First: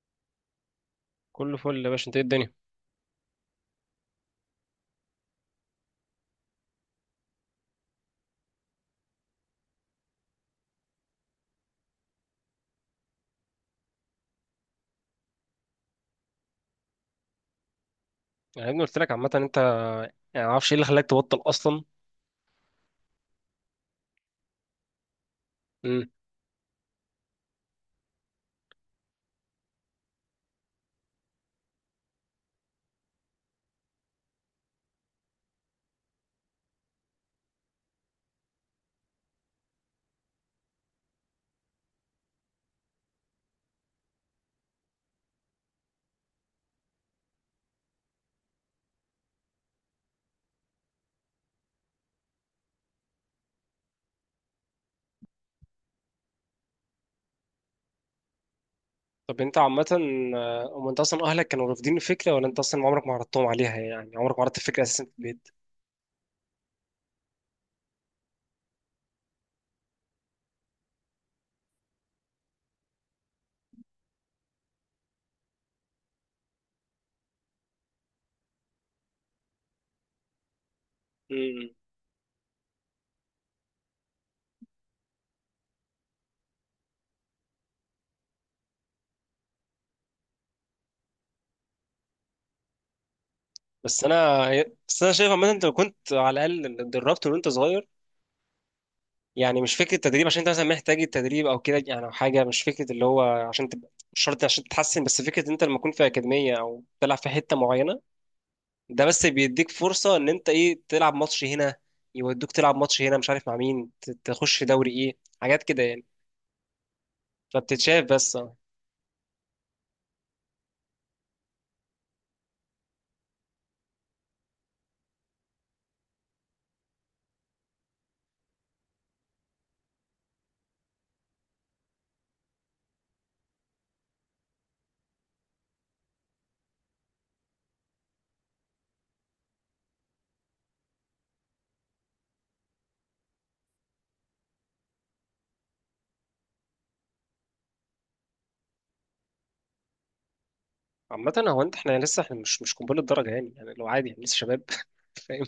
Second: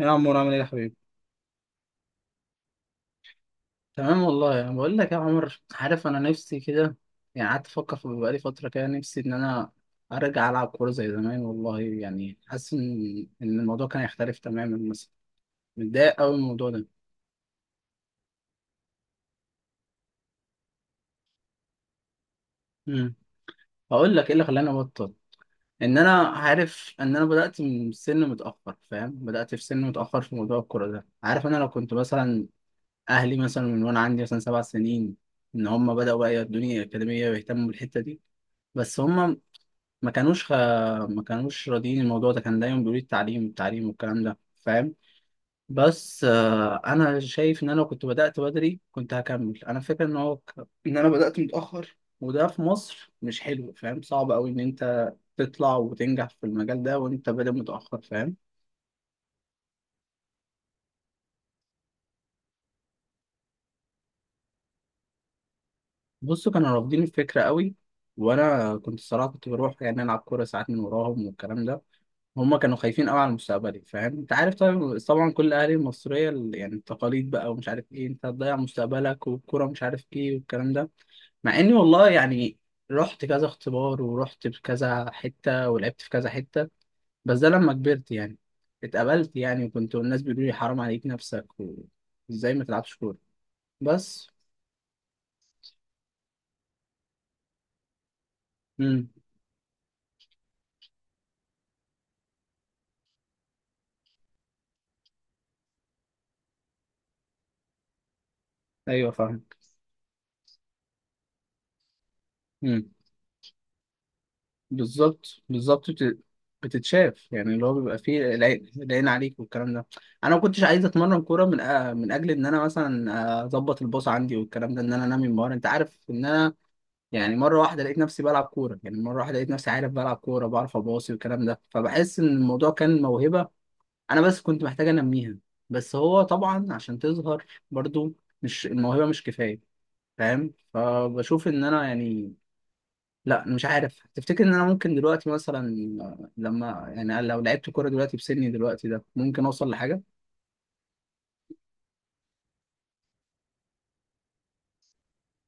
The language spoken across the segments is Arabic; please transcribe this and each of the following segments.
يا عمور، عامل ايه يا حبيبي؟ كله فل يا باشا، انت ايه الدنيا؟ تمام والله. انا بقول لك يا عمر، عارف، انا نفسي كده يعني. قعدت افكر في بقالي فتره كده، نفسي ان انا ارجع العب كوره زي زمان والله. يعني حاسس إن الموضوع كان هيختلف تماما مثلا. متضايق قوي من الموضوع ده. يعني يا ابني قلت لك عامه انت، يعني ما اعرفش ايه اللي خلاك تبطل اصلا. امم هقول لك ايه اللي خلاني ابطل. ان امم انا عارف ان انا بدات من سن متاخر. فاهم، بدات في سن متاخر في موضوع الكوره ده. عارف، انا لو كنت مثلا اهلي مثلا من وانا عندي مثلا 7 سنين، ان هم بداوا بقى يودوني اكاديميه ويهتموا بالحته دي. بس هم ما كانوش خ... ما كانوش راضيين. الموضوع ده كان دايما بيقولوا لي التعليم التعليم والكلام ده. فاهم. بس انا شايف ان انا لو كنت بدأت بدري كنت هكمل. انا فاكر ان انا بدأت متأخر، وده في مصر مش حلو. فاهم، صعب قوي ان انت تطلع وتنجح في المجال ده وانت بادئ متأخر. فاهم. طب انت عامه، هم انت اصلا اهلك كانوا رافضين الفكره، ولا انت اصلا عمرك ما عرضتهم عليها؟ يعني عمرك ما عرضت الفكره اساسا في البيت. بصوا، كانوا رافضين الفكرة قوي. وانا كنت الصراحة كنت بروح يعني العب كورة ساعات من وراهم والكلام ده. هما كانوا خايفين قوي على مستقبلي. فاهم، انت عارف طبعا طبعا كل اهالي المصريه يعني التقاليد بقى ومش عارف ايه، انت هتضيع مستقبلك والكوره مش عارف ايه والكلام ده. مع امم اني والله يعني رحت كذا اختبار ورحت في كذا حته ولعبت في كذا حته. بس ده لما كبرت يعني اتقبلت يعني. وكنت الناس بيقولوا لي حرام عليك نفسك، وازاي ما تلعبش كوره. بس بس. انا بس انا شايف عامه انت لو كنت على الاقل اتدربت وانت صغير، امم يعني مش فكره تدريب عشان انت مثلا محتاج التدريب او كده يعني او حاجه، مش فكره اللي هو عشان تبقى مش شرط عشان تتحسن، بس فكره انت لما تكون في اكاديميه او تلعب في حته معينه، ده ايوه، بس فاهم. بيديك فرصة ان انت ايه تلعب ماتش هنا، يودوك تلعب ماتش هنا مش عارف مع مين، تخش في دوري ايه، بالظبط حاجات كده بالظبط، يعني. بتتشاف يعني. اللي هو بيبقى فبتتشاف فيه بس اه. العين العين عليك والكلام ده. انا ما كنتش عايز اتمرن كوره من اجل ان انا مثلا اظبط الباص عندي والكلام ده، ان انا انمي مهاره. انت عارف ان انا يعني مره واحده لقيت نفسي بلعب كوره. يعني مره واحده لقيت نفسي عارف بلعب كوره، بعرف اباصي والكلام ده. فبحس ان الموضوع كان موهبه، انا بس كنت محتاج انميها. بس هو طبعا عشان تظهر برضو مش الموهبه مش كفايه. فاهم، فبشوف ان انا يعني، لا أنا مش عارف. تفتكر ان انا ممكن دلوقتي مثلا لما يعني، لو لعبت كوره دلوقتي بسني دلوقتي ده، ممكن اوصل لحاجه؟ عامة هو انت، احنا لسه، احنا مش قنبلة درجة، يعني يعني لو عادي احنا لسه شباب فاهم؟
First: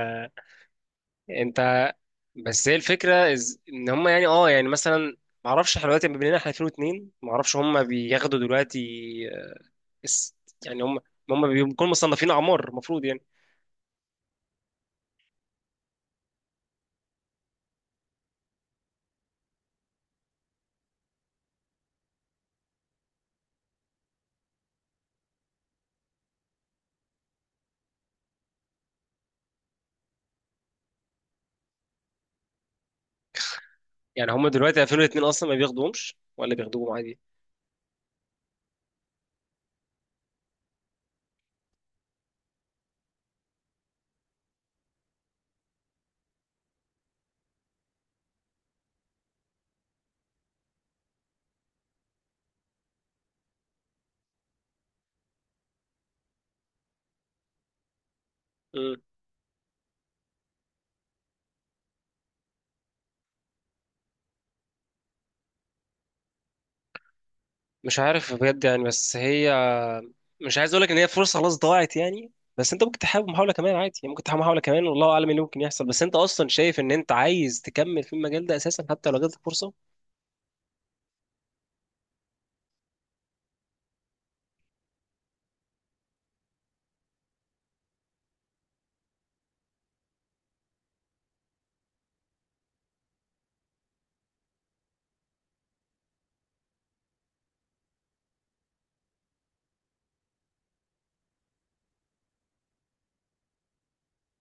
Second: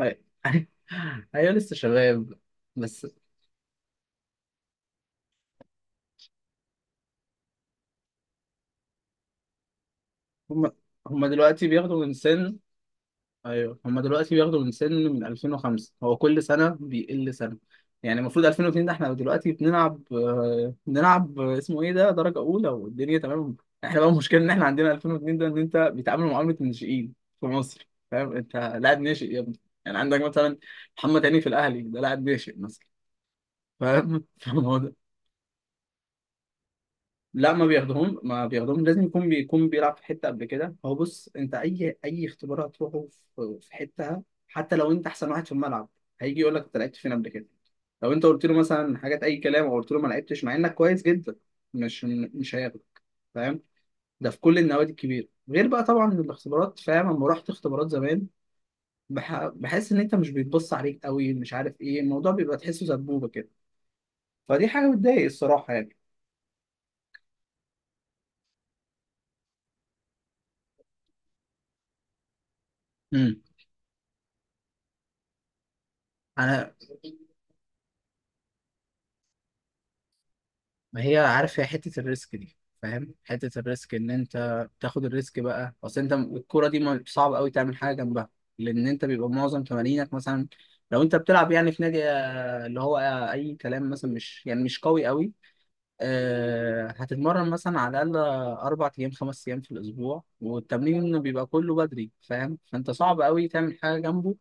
أي- ايوه، لسه فانت، شباب. بس هي بس الفكرة ان هم يعني اه يعني مثلا، معرفش احنا دلوقتي بما اننا احنا 2002، معرفش هم بياخدوا دلوقتي. آه، اس- هم يعني هم، هم هم دلوقتي بيكونوا بياخدوا من مصنفين سن. اعمار المفروض يعني. ايوه، هما دلوقتي بياخدوا من سن، من 2005. هو كل سنه بيقل سنه. يعني المفروض 2002 ده احنا دلوقتي بنلعب، بنلعب، اسمه ايه ده، درجه اولى، والدنيا تمام. احنا بقى المشكله ان احنا عندنا 2002 ده ان انت بيتعاملوا معامله الناشئين في مصر. فاهم، انت لاعب ناشئ يا ابني. يعني عندك مثلا محمد هاني في الاهلي ده لاعب ناشئ مثلا. فاهم. يعني هم دلوقتي 2002 اصلا ما بياخدوهمش، ولا بياخدوهم عادي؟ لا، ما بياخدهم ما بياخدهم. لازم يكون بيلعب في حته قبل كده. هو بص، انت اي اختبار هتروحه في حتة، حتى لو انت احسن واحد في الملعب، هيجي يقول لك انت لعبت فين قبل كده؟ لو انت قلت له مثلا حاجات اي كلام او قلت له ما لعبتش، مع انك كويس جدا، مش مش هياخدك. فاهم. ده في كل النوادي الكبيره غير بقى طبعا الاختبارات. فاهم، لما رحت اختبارات زمان، بحس ان انت مش بيتبص عليك قوي. مش عارف ايه، الموضوع بيبقى تحسه سبوبه كده. فدي حاجه بتضايق الصراحه يعني. مش عارف بجد يعني. بس هي، مش عايز اقول لك ان هي فرصه خلاص ضاعت يعني، بس انت ممكن تحاول امم محاول كمان عادي يعني، ممكن تحاول محاول كمان والله اعلم ايه اللي ممكن يحصل. بس انت اصلا انا، شايف ان انت عايز تكمل في المجال ده اساسا، حتى لو جاتلك فرصه؟ ما، هي عارف، هي حتة الريسك دي. فاهم، حتة الريسك ان انت تاخد الريسك بقى. اصل انت الكورة دي صعب قوي تعمل حاجة جنبها، لان انت بيبقى معظم تمارينك مثلا، لو انت بتلعب يعني في نادي، اللي هو، اي كلام مثلا، مش يعني مش قوي قوي. هتتمرن مثلا على الاقل 4 ايام 5 ايام في الاسبوع، والتمرين بيبقى كله بدري. فاهم، فانت صعب قوي تعمل حاجة جنبه.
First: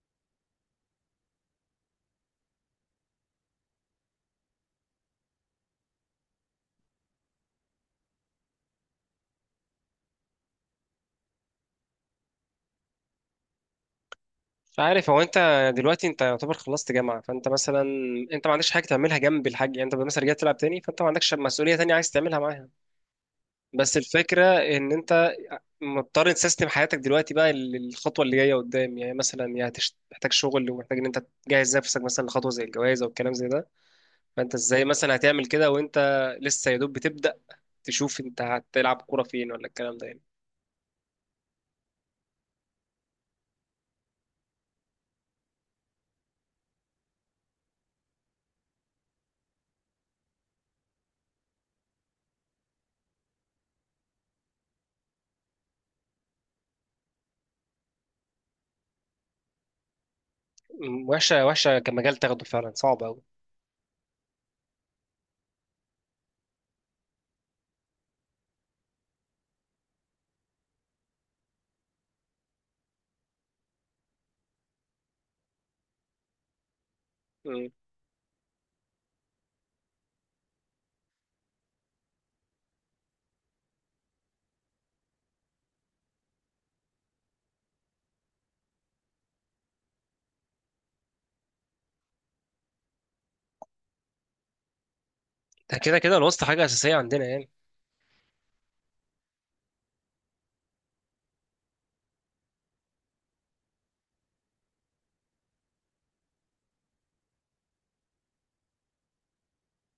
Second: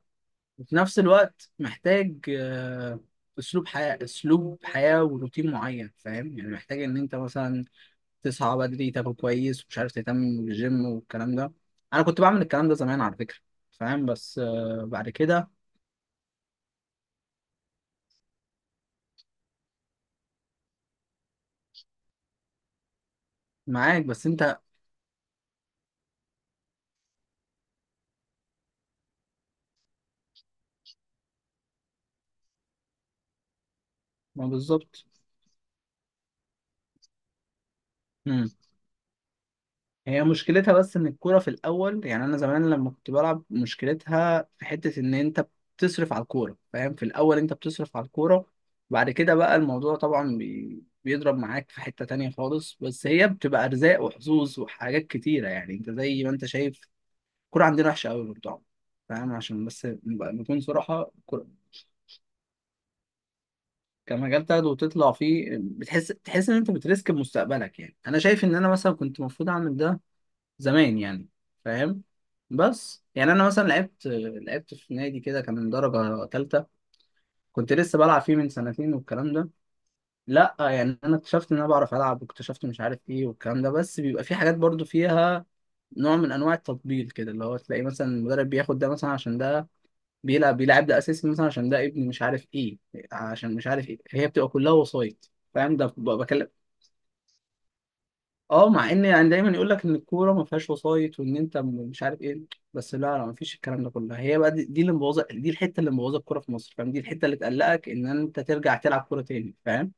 وفي نفس الوقت محتاج اسلوب حياة وروتين معين. فاهم، يعني محتاج ان انت مثلا تصحى بدري، تاكل كويس، ومش عارف تهتم بالجيم والكلام ده. انا كنت بعمل الكلام ده زمان على فكرة. فاهم. بس مش عارف بعد هو انت، كده دلوقتي انت يعتبر خلصت جامعه، فانت مثلا انت ما عندكش حاجه تعملها جنب الحاج يعني، انت مثلا رجعت تلعب تاني فانت ما عندكش مسؤوليه تانية عايز تعملها معاها. بس معاك. بس الفكره انت، ان انت مضطر تسيستم حياتك دلوقتي بقى للخطوه اللي جايه قدام، يعني مثلا يا هتحتاج شغل، ومحتاج ان انت تجهز نفسك مثلا لخطوه زي الجواز او الكلام زي ده. ما، فانت ازاي بالظبط. مثلا هتعمل كده وانت لسه يا دوب بتبدأ تشوف انت هتلعب كورة فين ولا الكلام ده يعني؟ هي مشكلتها بس ان الكوره في الاول يعني، انا زمان لما كنت بلعب، مشكلتها في حته ان انت بتصرف على الكوره. فاهم، في الاول انت بتصرف على الكوره. بعد كده بقى الموضوع طبعا بيضرب معاك في حته تانية خالص. بس هي بتبقى ارزاق وحظوظ وحاجات كتيره. يعني انت زي ما انت شايف، الكوره عندنا وحشه قوي برضه. فاهم، عشان بس نكون صراحه، وحشة، الكورة وحشة كمجال تاخده، فعلا صعب قوي. كمجال تاخده وتطلع فيه، بتحس ان انت بتريسك بمستقبلك. يعني انا شايف ان انا مثلا كنت المفروض اعمل ده زمان يعني. فاهم. بس يعني انا مثلا لعبت في نادي كده كان من درجه ثالثه. كنت لسه بلعب فيه من سنتين والكلام ده. لا يعني انا اكتشفت ان انا بعرف العب، واكتشفت مش عارف ايه والكلام ده. بس بيبقى في حاجات برضو فيها نوع من انواع التطبيل كده، اللي هو تلاقي مثلا المدرب بياخد ده مثلا عشان ده بيلعب. ده اساسي مثلا عشان ده ابن مش عارف ايه، عشان مش عارف ايه. هي بتبقى كلها وسايط. فاهم، ده ده كده كده الوسط بكلم. حاجة أساسية عندنا يعني. اه، مع ان يعني دايما يقول لك ان الكوره ما فيهاش وسايط، وان انت مش عارف ايه. بس لا لا، ما فيش الكلام ده كله. هي بقى دي اللي مبوظه. دي الحته اللي مبوظه الكوره في مصر. فاهم، دي الحته اللي تقلقك ان انت ترجع تلعب كوره تاني. فاهم.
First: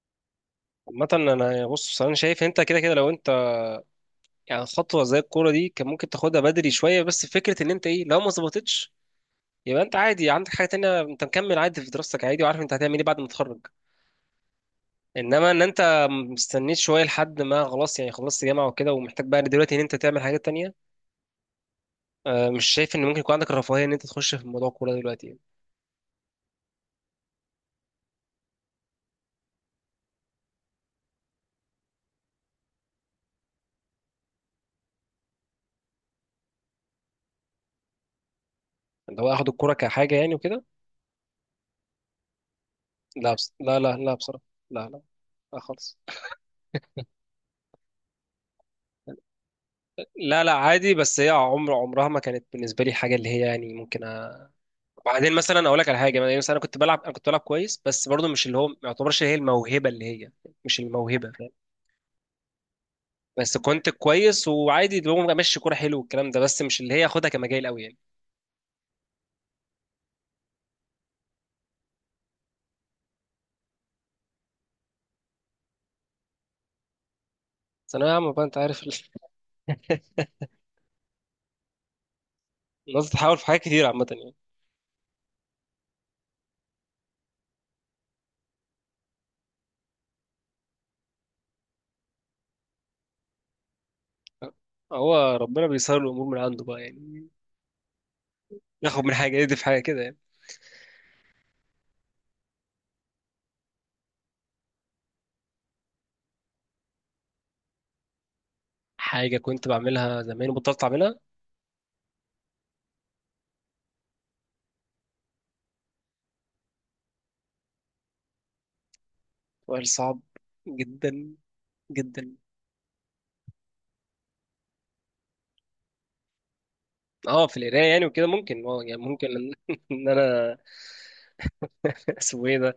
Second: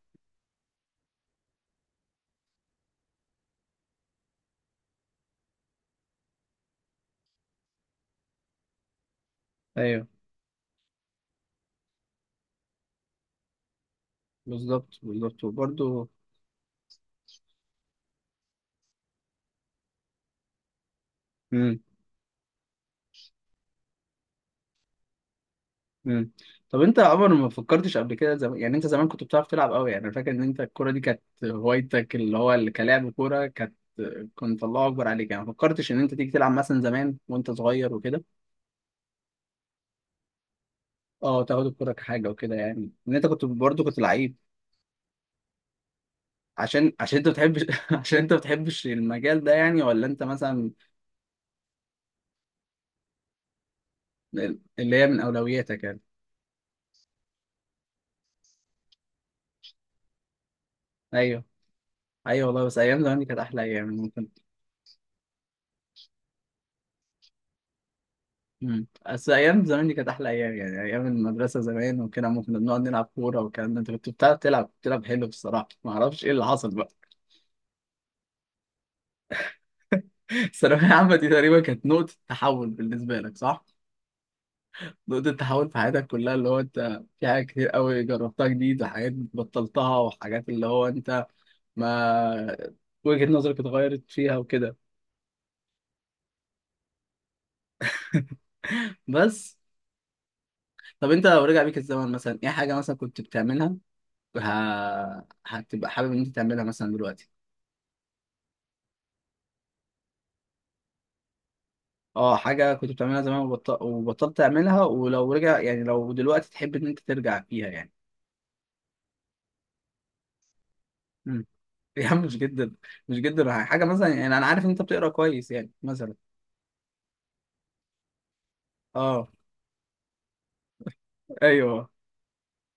عامة أنا، بص أنا شايف أنت كده كده لو أنت يعني خطوة زي الكورة دي كان ممكن تاخدها بدري شوية، بس فكرة إن أنت إيه لو ما ظبطتش، يبقى أنت ايوه، عادي عندك حاجة تانية، أنت مكمل عادي في دراستك عادي، وعارف أنت هتعمل إيه بعد ما تتخرج. بالظبط بالظبط إنما إن أنت وبرده. مستنيت شوية لحد ما خلاص يعني خلصت جامعة وكده، ومحتاج بقى دلوقتي إن أنت تعمل حاجات تانية، امم مش شايف ان ممكن يكون عندك الرفاهيه ان انت تخش في موضوع الكوره ده دلوقتي يعني. امم طب انت يا عمر ما فكرتش قبل كده، يعني انت زمان كنت بتعرف تلعب قوي. يعني انا فاكر ان انت الكوره دي كانت هوايتك، اللي هو اللي كلاعب كوره كانت، كنت الله اكبر عليك يعني. ما فكرتش ان انت تيجي تلعب مثلا زمان وانت صغير وكده؟ اللي هو اخد الكوره كحاجه يعني وكده؟ اه، تاخد الكوره كحاجه وكده يعني، ان انت لا، كنت بس لا برضه لا كنت لا لعيب. بصراحه، لا لا، لا خالص. عشان انت بتحبش؟ عشان انت بتحبش المجال ده، يعني، ولا انت لا لا مثلا عادي، بس هي عمر، عمرها ما كانت بالنسبه لي حاجه اللي هي يعني ممكن اللي هي من بعدين مثلا اقول اولوياتك لك على يعني؟ حاجه. يعني مثلا انا كنت بلعب كويس، بس برضه مش اللي هو، ما يعتبرش هي الموهبه اللي هي، مش الموهبه ايوه فاهم؟ ايوه، والله. بس ايام زمان دي كانت بس احلى ايام كنت يعني، ممكن. كويس وعادي اللي هو ماشي كوره حلو والكلام ده، بس مش اللي هي اخدها كمجال قوي يعني. بس ايام زمان دي كانت احلى ايام يعني. ايام المدرسه زمان وكده، ممكن بنقعد نلعب كوره والكلام ده. انت كنت بتعرف تلعب، بتلعب حلو بصراحه. ما اعرفش ايه اللي حصل بقى. بس انا يا عم بقى انت عارف، الثانويه العامه دي تقريبا كانت نقطه تحول الناس بالنسبه بتحاول لك، في حاجات صح؟ كتير عامه يعني. نقطة تحول في حياتك كلها، اللي هو انت في حاجات كتير قوي جربتها جديد، وحاجات بطلتها، وحاجات اللي هو انت ما وجهة نظرك اتغيرت فيها وكده. هو ربنا بيسهل الامور من عنده بقى يعني، ياخد من حاجه يدي بس. في حاجه كده يعني. طب انت لو رجع بيك الزمن مثلا، ايه حاجة مثلا كنت بتعملها ه... هتبقى حابب ان انت تعملها مثلا دلوقتي؟ حاجه كنت بعملها زمان وبطلت اعملها؟ اه، حاجة كنت بتعملها زمان وبطلت تعملها، ولو رجع يعني، لو دلوقتي تحب ان انت ترجع فيها يعني؟ وقال صعب جدا، امم يا عم، جدا. مش جدا. مش جدا حاجة مثلا يعني، انا عارف ان انت بتقرا كويس يعني مثلا. اه في القرايه يعني وكده، ممكن اه يعني ممكن اه، ان إن انا ايوه. اسمه ايه ده؟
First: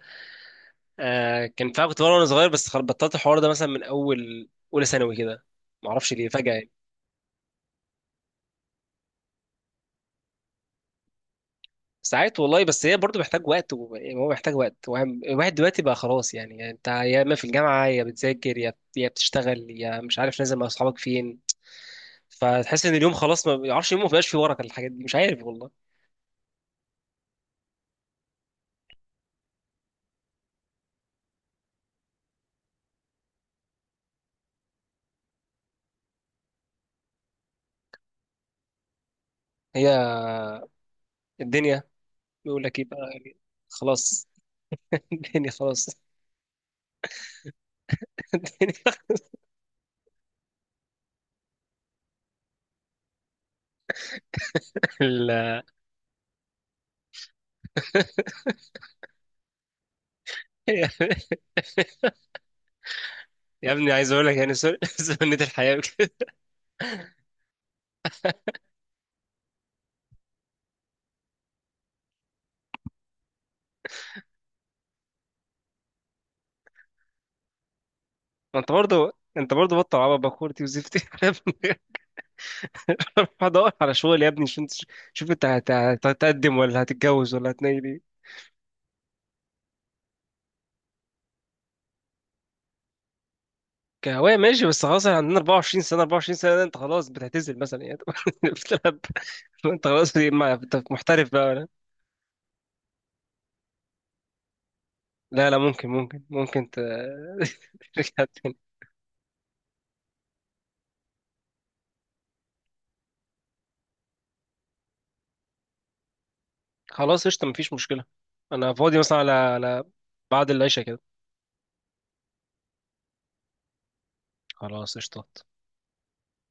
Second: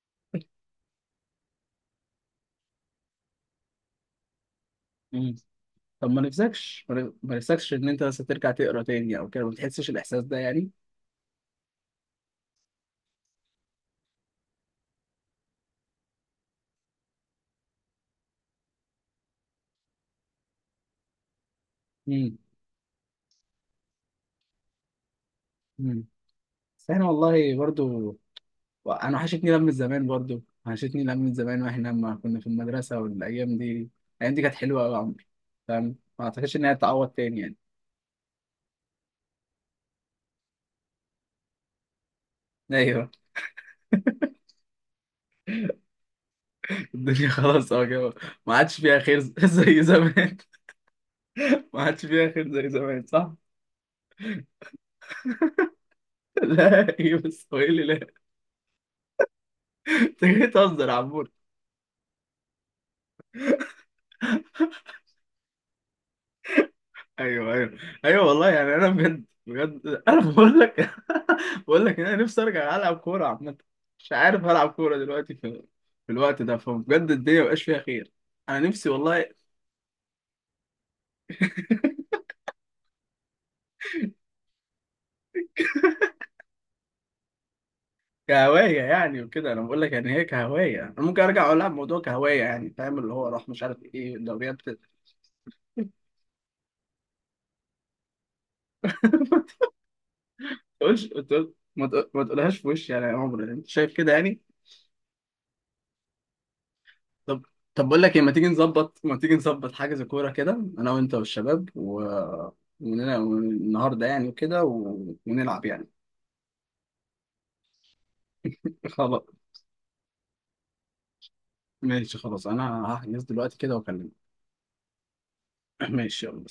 آه، كان فعلا كنت بقرا وانا صغير، بس بطلت الحوار ده مثلا من اول اولى ثانوي كده، ما طب اعرفش ما ليه فجاه يعني. نفسكش ما ما نفسكش ان انت بس ترجع تقرا تاني او كده؟ ما بتحسش الاحساس ده يعني؟ ساعات والله، بس هي برضه محتاج وقت يعني هو محتاج وقت. الواحد دلوقتي بقى خلاص يعني, يعني انت يا اما في الجامعه يا بتذاكر، يا بتشتغل، يا مش عارف نازل مع اصحابك فين. امم فتحس ان اليوم خلاص، ما بيعرفش يوم ما بقاش فيه ورقه، الحاجات دي مش عارف والله. امم بس احنا والله برضو. انا وحشتني لم زمان. برضو وحشتني لم زمان، واحنا لما كنا في المدرسه والايام دي. الايام دي كانت حلوه قوي يا عمرو. فاهم، ما اعتقدش انها تتعوض تاني يعني. هي الدنيا بيقول لك ايه بقى ايوه، يعني، خلاص. الدنيا خلاص. الدنيا خلاص، اه كده. ما عادش الدنيا فيها خير زي زمان. ما عادش فيها خير زي زمان، صح؟ ال- لا ايه، بس هو ايه اللي، لا. انت جاي تهزر يا عم؟ يا ابني عايز اقول لك يعني سنة الحياة كده. ايوه ايوه ايوه، والله يعني. انا بجد بجد، انا بقول لك، بقول لك إن انا نفسي ارجع العب كوره عامه. مش عارف، العب كوره دلوقتي في الوقت ده؟ فبجد الدنيا مبقاش فيها خير. ما انا انت نفسي برضه، والله. انت برضه بطل عبط بكورتي وزفتي يا ابني، روح ادور على شغل يا ابني عشان شوف انت هتقدم ولا هتتجوز ولا هتنيل ايه. كهوايه يعني وكده، انا بقول لك يعني هي كهوايه. انا ممكن ارجع العب موضوع كهوايه يعني. فاهم، اللي هو راح مش عارف ايه كهواية الدوريات ماشي، بس خلاص احنا عندنا 24 سنة، 24 سنة ده انت خلاص بتعتزل مثلا يعني؟ بتلعب، ما انت خلاص انت تقولش ما محترف تقول- بقى. ما تقولهاش في وشي يعني. يا عمر، انت شايف كده يعني؟ لا لا، ممكن طب طب، بقول لك ايه، ترجع ما تيجي تاني. نظبط ما تيجي نظبط حاجة زي كورة كده؟ انا وانت والشباب ونلعب النهارده يعني وكده، ونلعب يعني. خلاص قشطة مفيش مشكلة، أنا فاضي مثلا خلاص، على بعد العشاء كده. ماشي. خلاص، انا هحجز دلوقتي كده واكلمك. خلاص قشطة. ماشي، يلا.